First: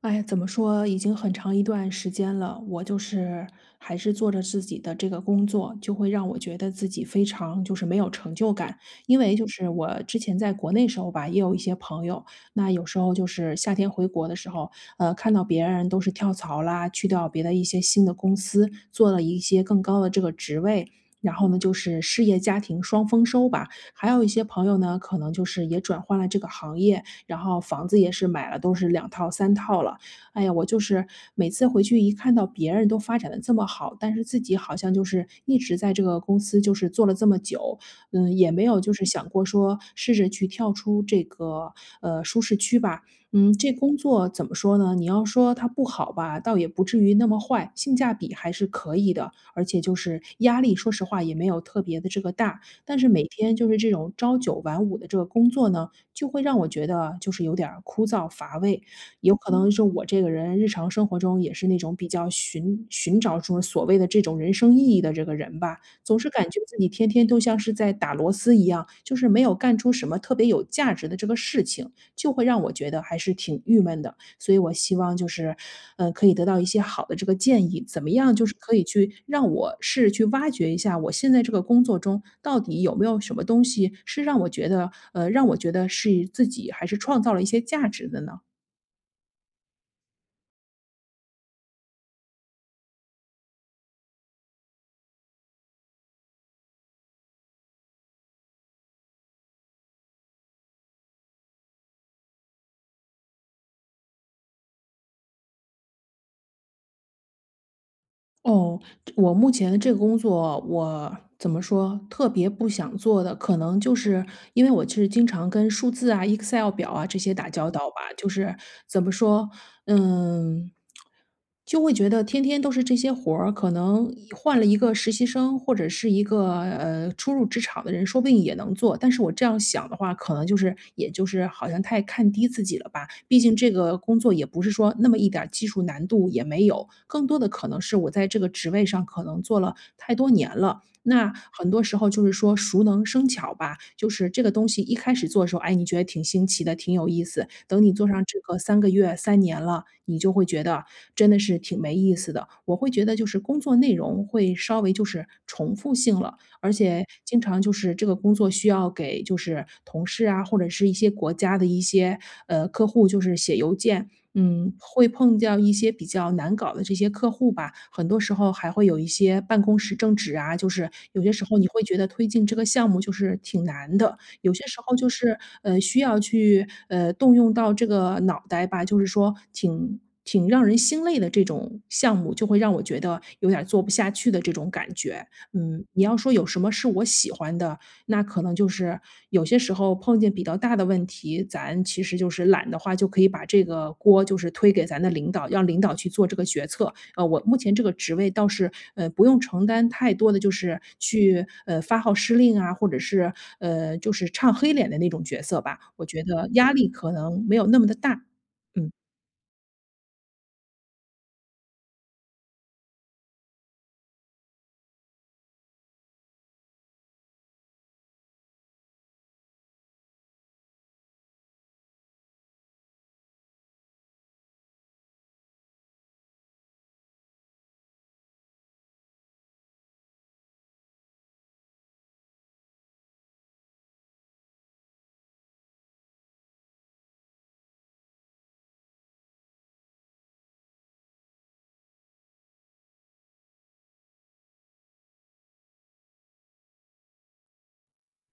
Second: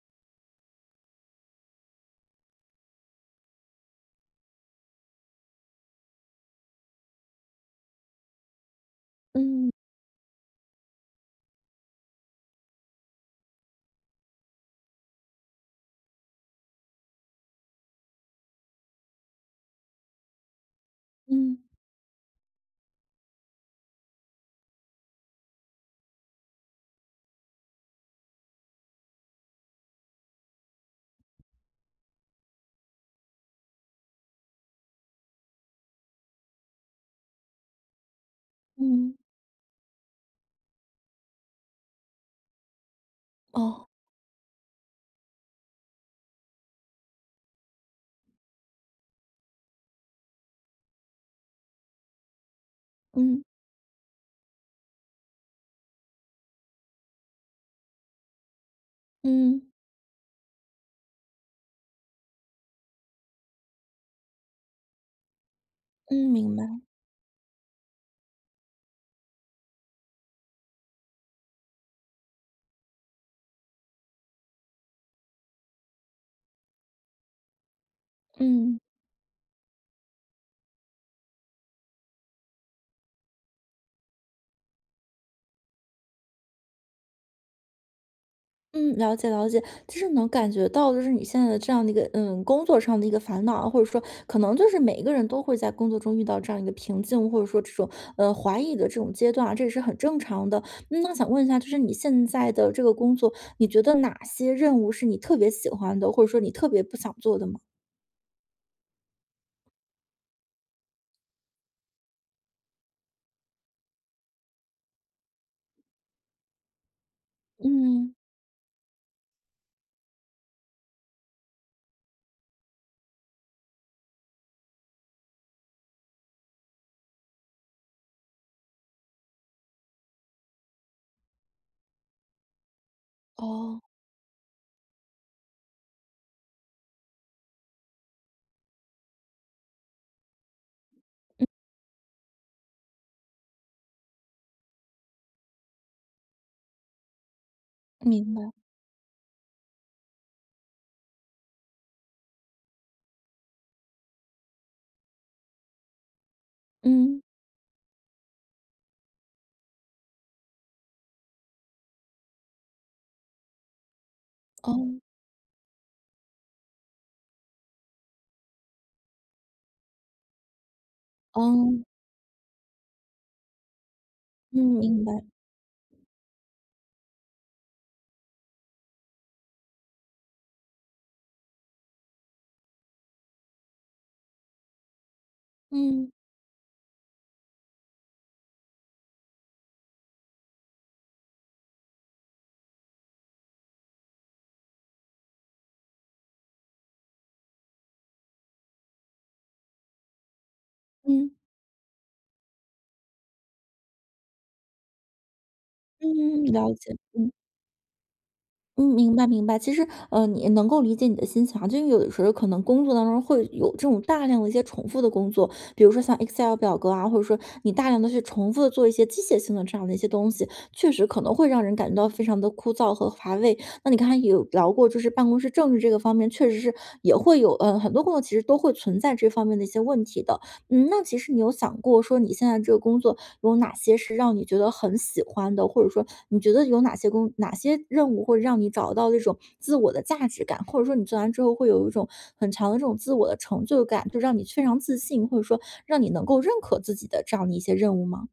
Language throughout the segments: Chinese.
哎呀，怎么说，已经很长一段时间了，我还是做着自己的这个工作，就会让我觉得自己非常就是没有成就感。因为就是嗯我之前在国内时候吧，也有一些朋友，那有时候就是夏天回国的时候，看到别人都是跳槽啦，去到别的一些新的公司，做了一些更高的这个职位。然后呢，嗯就是事业家庭双丰收吧。还有一些朋友呢，可能就是也转换了这个行业，然后房子也是买了，都是两套、三套了。哎呀，我就是每次回去一看到别人都发展的这么好，但是自己好像就是一直在这个公司就是做了这么久，嗯，也没有就是嗯，想过说试着去跳出这个，舒适区吧。嗯，这哦，工作怎么说呢？你要说它不好吧，倒也不至于那么坏，性价比还是可以的，而且就是压力，说实话也没有特别的这个大。但是每嗯天就是这种朝九晚五的这个工作呢，就会让我觉得就是有点儿枯燥乏味。有可嗯嗯能是我这个人日常生活中也是那种比较寻找出所谓的这种人生意义的这个人吧，总嗯，是感明觉白，自己天天都像是在打螺丝一样，就是没有干出什么特别有价值的这个事情，就会让我觉得还是挺郁闷的。所以我希望就是，可以得到一些好的这个建议，怎么样就是可嗯以去让我试着去挖掘一下我现在这个工作中到底有没有什么东西是让我觉得，让我觉得是自己还是创造了一些价值的呢？嗯，了解了解。其实能感觉到，就是你现在的这样的一个，工作上的一个烦恼啊，或者说可能就是每一个人都会在工作中遇到这样一个瓶颈，或者说这种怀疑的这种阶段啊，这也是很正常的。嗯，那想问一下，就是你现在的这个工作，你觉得哪些任务是你特别喜欢的，或者说你特别不想做的吗？哦，我目前的这个工作，我怎么说，特别不想做的，可能就是因为我就是经常跟数字啊、Excel 表啊这些打交道吧，嗯，就是怎么说，嗯，就会觉得天天都是这些活儿，可能换了一个个实习生或者是一个初入职场的人，说不定也能做。但是我这样想的话，可能就是也就是好像太看低自己了吧。毕竟这哦，个工作也不是说那么一点儿技术难度也没有，更多的可能是我在这个职位上可能做了太多年了，那很多时候就是说熟能生巧吧，就是这个东西一开始做的时候，哎，你觉得挺新奇的，挺有意思。等你做上明这白，个三个月、三年了，你就会觉得真的是挺没意思的。我会觉得就是工作内容会稍微就是重复性了，而且嗯，经常就是这个工作需要给就是同事啊，或者是一些国家的一些，客户就是写邮件。嗯，哦，会碰到一些比较难搞的这些客户吧，很多时候还会有一些办公室政治啊，就是有些时候你哦，会觉得推进这个项目就是挺难的，有嗯，些时候明就白，是，需要去，动用到这个脑袋吧，就是说挺让人心累的这种项目，就会让我觉得有点儿做不下去的这种感觉。嗯，你嗯。要说有什么是我喜欢的，那可能就是有些时候碰见比较大的问题，咱其实就是懒的话，就可以把这个锅就是推给咱的领导，让领导去做这个决策。我目前这个职位倒是，不用承担太多的就是嗯，去，发号施令啊，或者是，就是唱黑脸的那种角色吧，我觉嗯，得压了力解，可嗯，能没有那么的大，嗯，嗯。明白明白。其实，你也能够理解你的心情啊，就因为有的时候可能工作当中会有这种大量的一些重复的工作，比如说像 Excel 表格啊，或者说你大量的去重复的做一些机械性的这样的一些东西，确实可能会让人感觉到非常的枯燥和乏味。那你刚才也有聊过，就是办公室政治这个方面，确实是也会有，很多工作其实都会存在这方面的一些问题的。嗯，那其实你有想过说你现在这个工作有哪些是让你觉得很喜欢的，或者说你觉得有哪些哪些任务会让你找到那种自我的价值感，或者说你做完之后会有一种很强的这种自我的成就感，就让你非常自信，或者说让你能够认可自己的这样的一些任务吗？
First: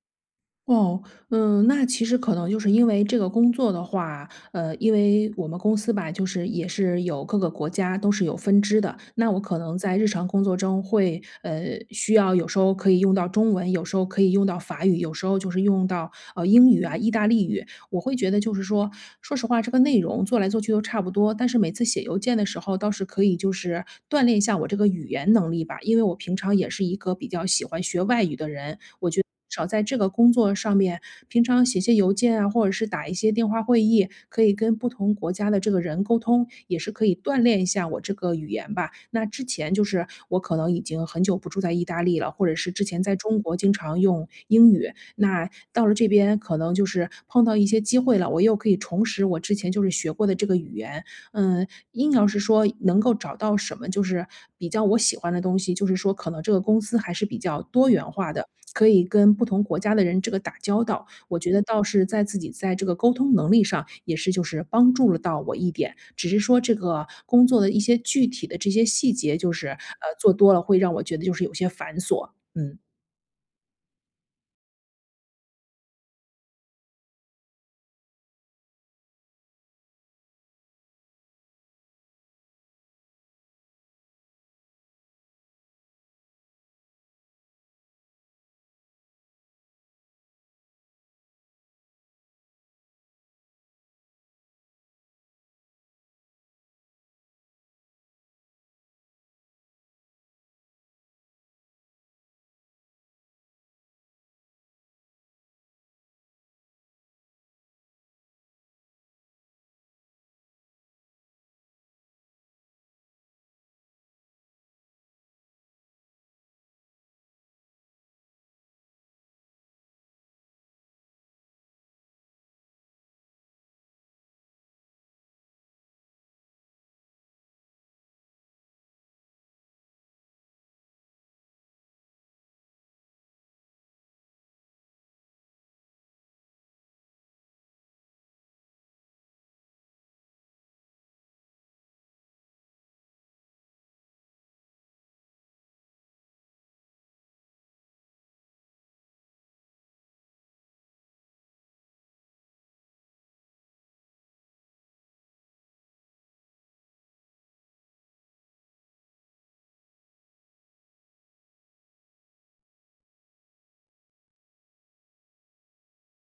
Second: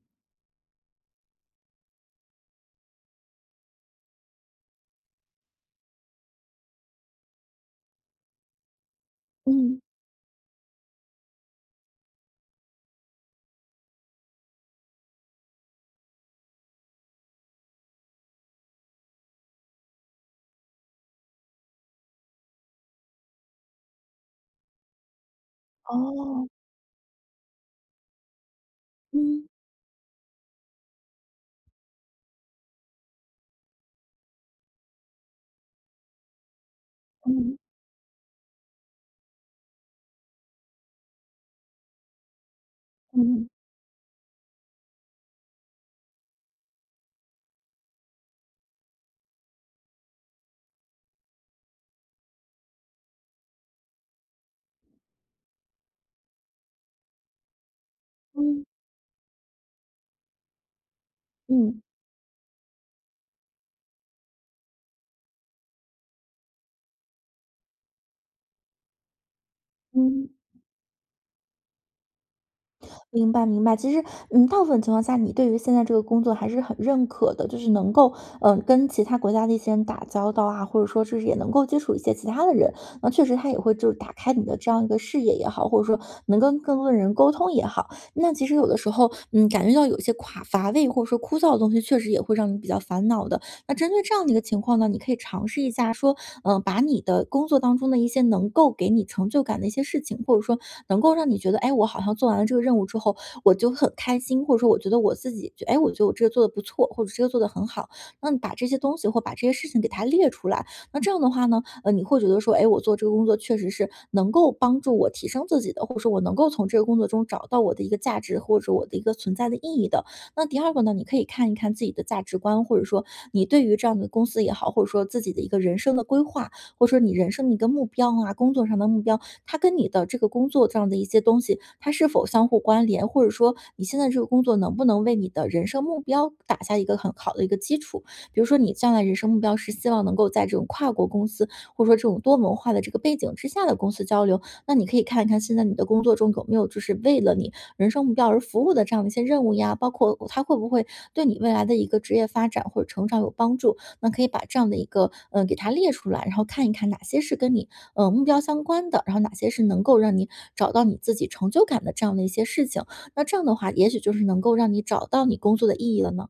哦，嗯，那其实可能就是因为这个工作的话，因为我们公司吧，就是也是有各个国家都是有分支的。那我可能嗯，在日常工作中会，需要有时候可以用到中文，有时候可以用到法语，有时候就是用到英语啊、意大利语。我会觉得就是说，说实话，这个内容做来做去都差不多，但是每次写邮件的时候倒是可以就是锻炼一下我这个语言能力吧，因为我平哦，常也是一个比较喜欢学外语的人，我觉得嗯至少在这个工作上面，平常写些邮件啊，或者是打一些电话会议，可以跟不同国家的这个人沟通，也是可以锻嗯炼一下我这个语言吧。那之前就是我可能已经很久不住在意大利了，或者是之前在嗯中嗯国经常用英语，那到了这边可能就是碰到一些机会了，我又可以重拾我之前就是学过的这个语言。嗯，硬要是说能够找到什么就是比较我喜欢的东西，就是说可能这个公司还是比较多元化的。嗯可以跟不同国家的人这个打交道，我觉得倒嗯是在自己在这个沟通能力上也是就是帮助了到我一点。只是说这个工作的一些具体的这些细节，就是嗯。做多了会让我觉得就是有些繁琐，嗯。明白明白，其实，大部分情况下，你对于现在这个工作还是很认可的，就是能够，嗯、跟其他国家的一些人打交道啊，或者说就是也能够接触一些其他的人，那确实他也会就是打开你的这样一个视野也好，或者说能跟更多的人沟通也好。那其实有的时候，嗯，感觉到有些垮乏味或者说枯燥的东西，确实也会让你比较烦恼的。那针对这样的一个情况呢，你可以尝试一下说，嗯、把你的工作当中的一些能够给你成就感的一些事情，或者说能够让你觉得，哎，我好像做完了这个任务之后，我就很开心，或者说我觉得我自己，哎，我觉得我这个做的不错，或者这个做的很好。那你把这些东西或把这些事情给它列出来，那这样的话呢，你会觉得说，哎，我做这个工作确实是能够帮助我提升自己的，或者说我能够从这个工作中找到我的一个价值，或者我的一个存在的意义的。那第二个呢，你可以看一看自己的价值观，或者说你对于这样的公司也好，或者说自己的一个人生的规划，或者说你人生的一个目标啊，工作上的目标，它跟你的这个工作这样的一些东西，它是否相互关联，或者说你现在这个工作能不能为你的人生目标打下一个很好的一个基础？比如说你将来人生目标是希望能够在这种跨国公司，或者说这种多文化的这个背景之下的公司交流，那你可以看一看现在你的工作中有没有就是为了你人生目标而服务的这样的一些任务呀，包括它会不会对你未来的一个职业发展或者成长有帮助？那可以把这样的一个，给它列出来，然后看一看哪些是跟你目标相关的，然后哪些是能够让你找到你自己成就感的这样的一些事情。那这样的话，也许就是能够让你找到你工作的意义了呢。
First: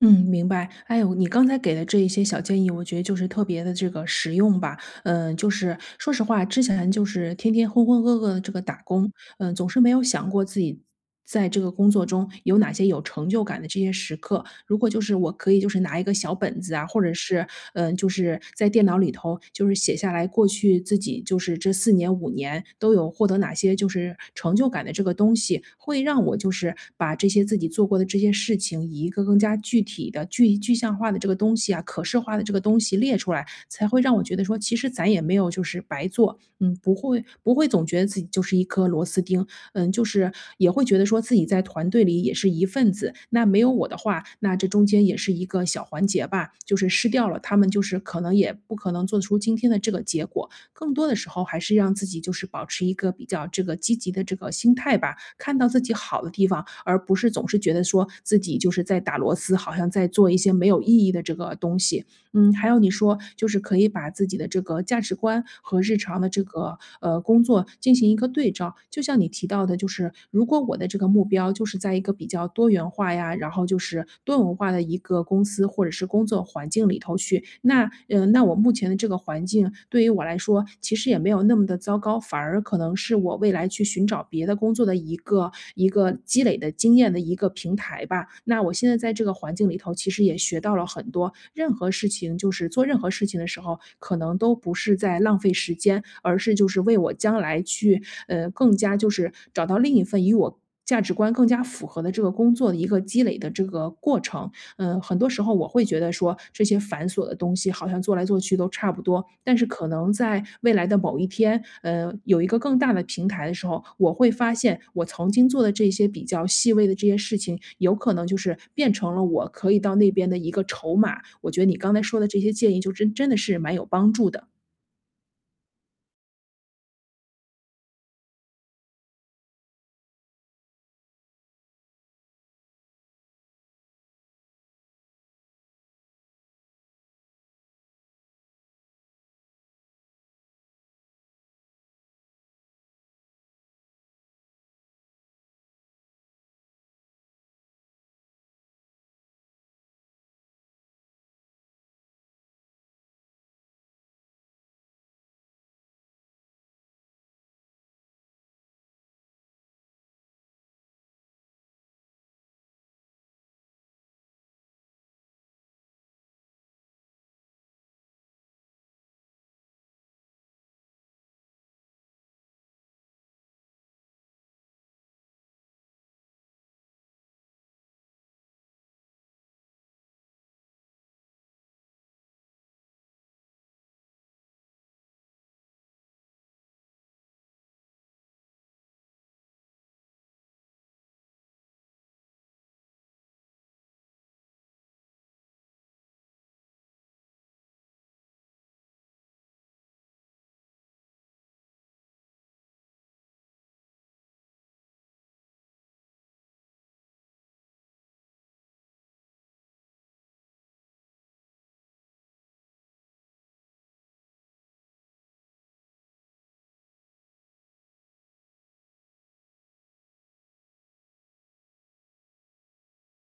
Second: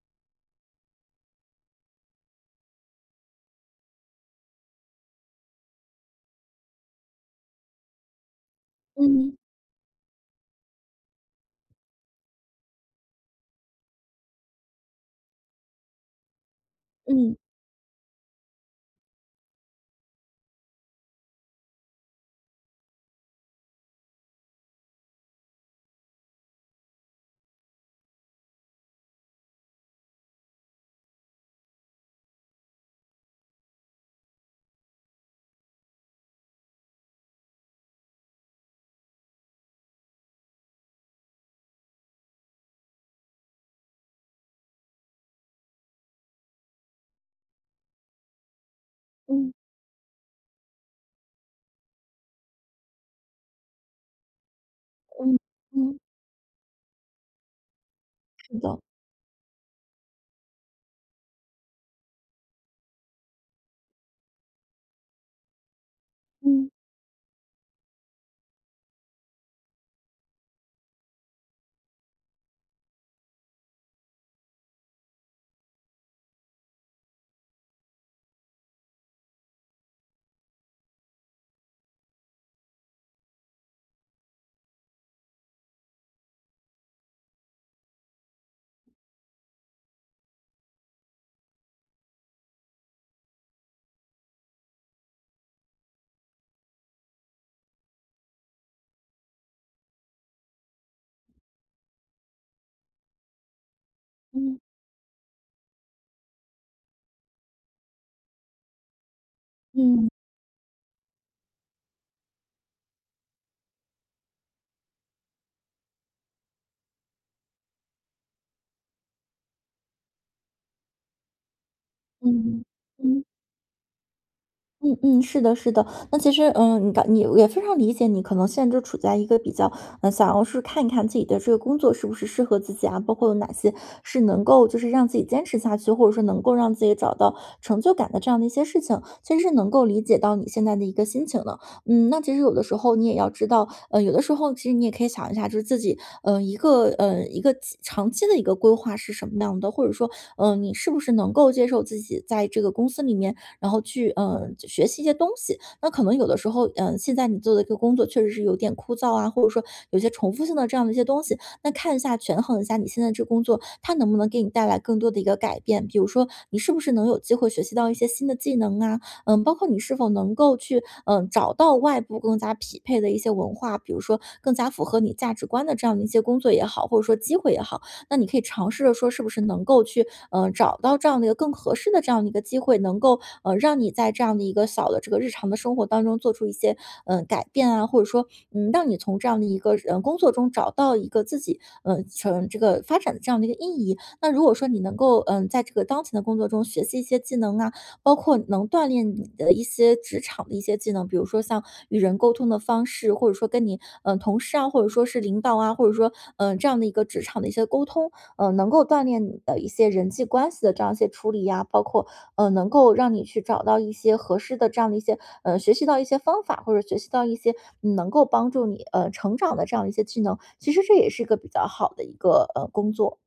嗯，明白。哎呦，你刚才给的这一些小建议，我觉得就是特别的这个实用吧。嗯，就是说实话，之前就是天天浑浑噩噩的这个打工，嗯嗯，总是没有想过自己在这个工作中有哪些有成就感的这些时刻。如果就是我可以就是拿一个小本子啊，或者嗯是嗯，就是在电脑里头就是写下来过去自己就是这四年五年都有获得哪些就是成就感的这个东西，会让我就是把这些自己做过的这些事情，以一个更加具体的具象化的这个东西啊，可视化的这个东西列出来，才会让我觉得说，其实咱也没有就是白做，嗯，不会总觉得自己就是一颗螺丝钉，嗯，就是也会觉得说自己在团队里也是一份子，那没有我的话，那这中间也是一个小环节吧，就是失掉了，他们就是可能也不可能做出嗯今天的这个结果。更多的时候还是让自己就是保持一个比较这个积极的这个心态吧，嗯看到自己嗯，好的地方，而不是总是觉得说自己是就的，是在打螺丝，好像在做一些没有意义的这个东西。嗯，还有你说就是可以把自己的这个价值观和日常的这嗯个工作进行一个对照，就像你提到的，就是如果我的这个目标就是在一个比较多元化呀，然后就是多文化的一个公司或者是工作环境里头去，那那我目前的这个环境对于我来说其实也没有那么的糟糕，反而可能是我未来去寻找别的工作的一个积累的经验的一个平台吧。那我现在在这个环境里头，其实也学到了很多，任何事情就是做任何事情的时候，可能都不是在浪费时间，而是就是为我将来去，更加就是找到另一份与我价值观更加符合的这个工作的一个积累的这个过程。嗯嗯，很多时候我会觉得说这些繁琐的东西好像做来做去都差不多，但是可嗯能在未来的某一天，有一个更大的平台的时候，我会发现我曾经做的这些比较细微的这些事情，有可能就是变成了我可以到那边的一个筹码。我觉得你刚才说的这些嗯建议，就真嗯。真的是蛮有帮助的。嗯嗯，是的，是的。那其实，嗯，你刚你也非常理解你，可能现在就处在一个比较，嗯，想要是看一看自己的这个工作是不是适合自己啊，包括有哪些是能够就是让自己坚持下去，或者说能够让自己找到成就感的这样的一些事情，其实是能够理解到你现在的一个心情的。嗯，那其实有的时候你也要知道，有的时候其实你也可以想一下，就是自己，一个，一个长期的一个规划是什么样的，或者说，嗯、你是不是能够接受自己在这个公司里面。然后去嗯学习一些东西。那可能有的时候，嗯、现在你做的一个工作确实是有点枯燥啊，或者说有些重复性的这样的一些东西，那看一下权衡一下你现在这工作它能不能给你带来更多的一个改变，比如说你是不是能有机会学习到一些新的技能啊，嗯，包括你是否能够去嗯找到外部更加匹配的一些文化，比如说更加符合你价值观的这样的一些工作也好，或者说机会也好。那你可以尝试着说是不是能够去，找到这样的一个更合适的这样的一个机会，能够，让你在这样的一个小的这个日常的生活当中做出一些，改变啊，或者说，嗯，让你从这样的一个，工作中找到一个自己，成这个发展的这样的一个意义。那如果说你能够，在这个当前的工作中学习一些技能啊，包括能锻炼你的一些职场的一些技能，比如说像与人沟通的方式，或者说跟你同事啊，或者说是领导啊，或者说这样的一个职场的一些沟通，嗯、能够锻炼你的一些人际关系的这样一些处理呀、包括能够让你去找到一些合适的这样的一些学习到一些方法，或者学习到一些嗯能够帮助你成长的这样一些技能，其实这也是一个比较好的一个工作，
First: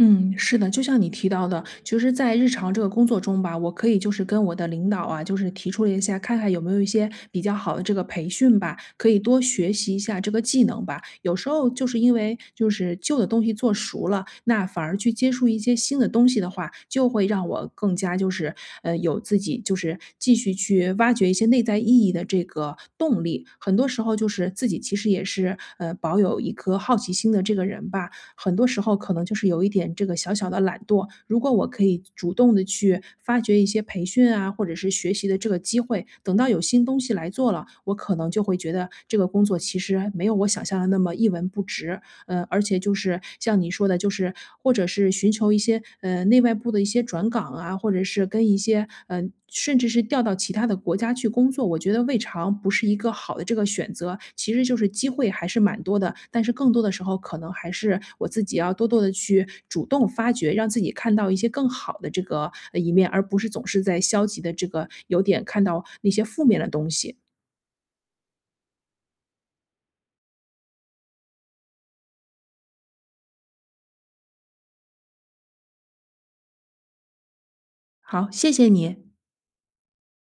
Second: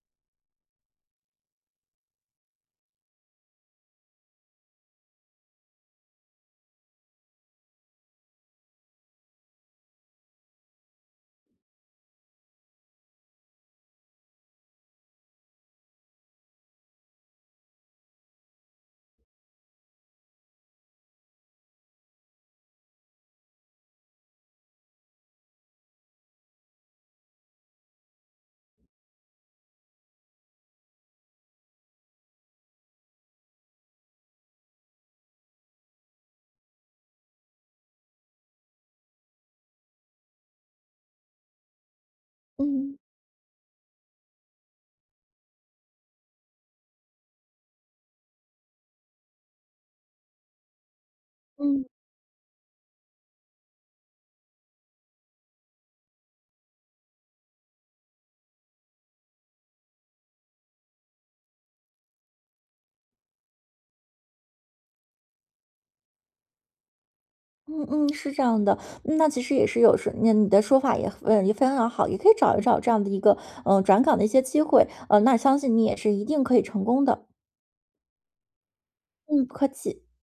嗯，是的，就像你提到的，其实在日常这个工作中吧，我可以就是跟我的领导啊，就是提出了一下，看看有没有一些比较好的这个培训吧，可以多学习一下这个技能吧。有时候就是因为就是旧的东西做熟了，那反而去接触一些新的东西的话，就会让我更加就是有自己就是继续去挖掘一些内在意义的这个动力。很多时候就是自己其实也是保有一颗好奇心的这个人吧，很多时候可能就是有一点这个小小的懒惰。如果我可以主动的去发掘一些培训啊，或者是学习的这个机会，等到有新东西来做了，我可能就会觉得这个工作其实没有我想象的那么一文不值。而且就嗯。是像你说的，就是或者是寻求一些内外部的一些转岗啊，或者是跟一些甚至是调到其他的国家去工作，我嗯。觉得未尝不是一个好的这个选择。其实就是机会还是蛮多的，但是更多的时候可能还是我自己要多多的去主动发掘，让自己看到一些更好的这个一面，而不是总是在消极的这个有点看到那些负面的东西。嗯嗯，是这样的，嗯，那其实也是有时，那你的说法也嗯也非常好，也可以找一找这样的一个转岗的一些机会，那相信你也是一定可以成功的，好，谢谢你。嗯，不客气。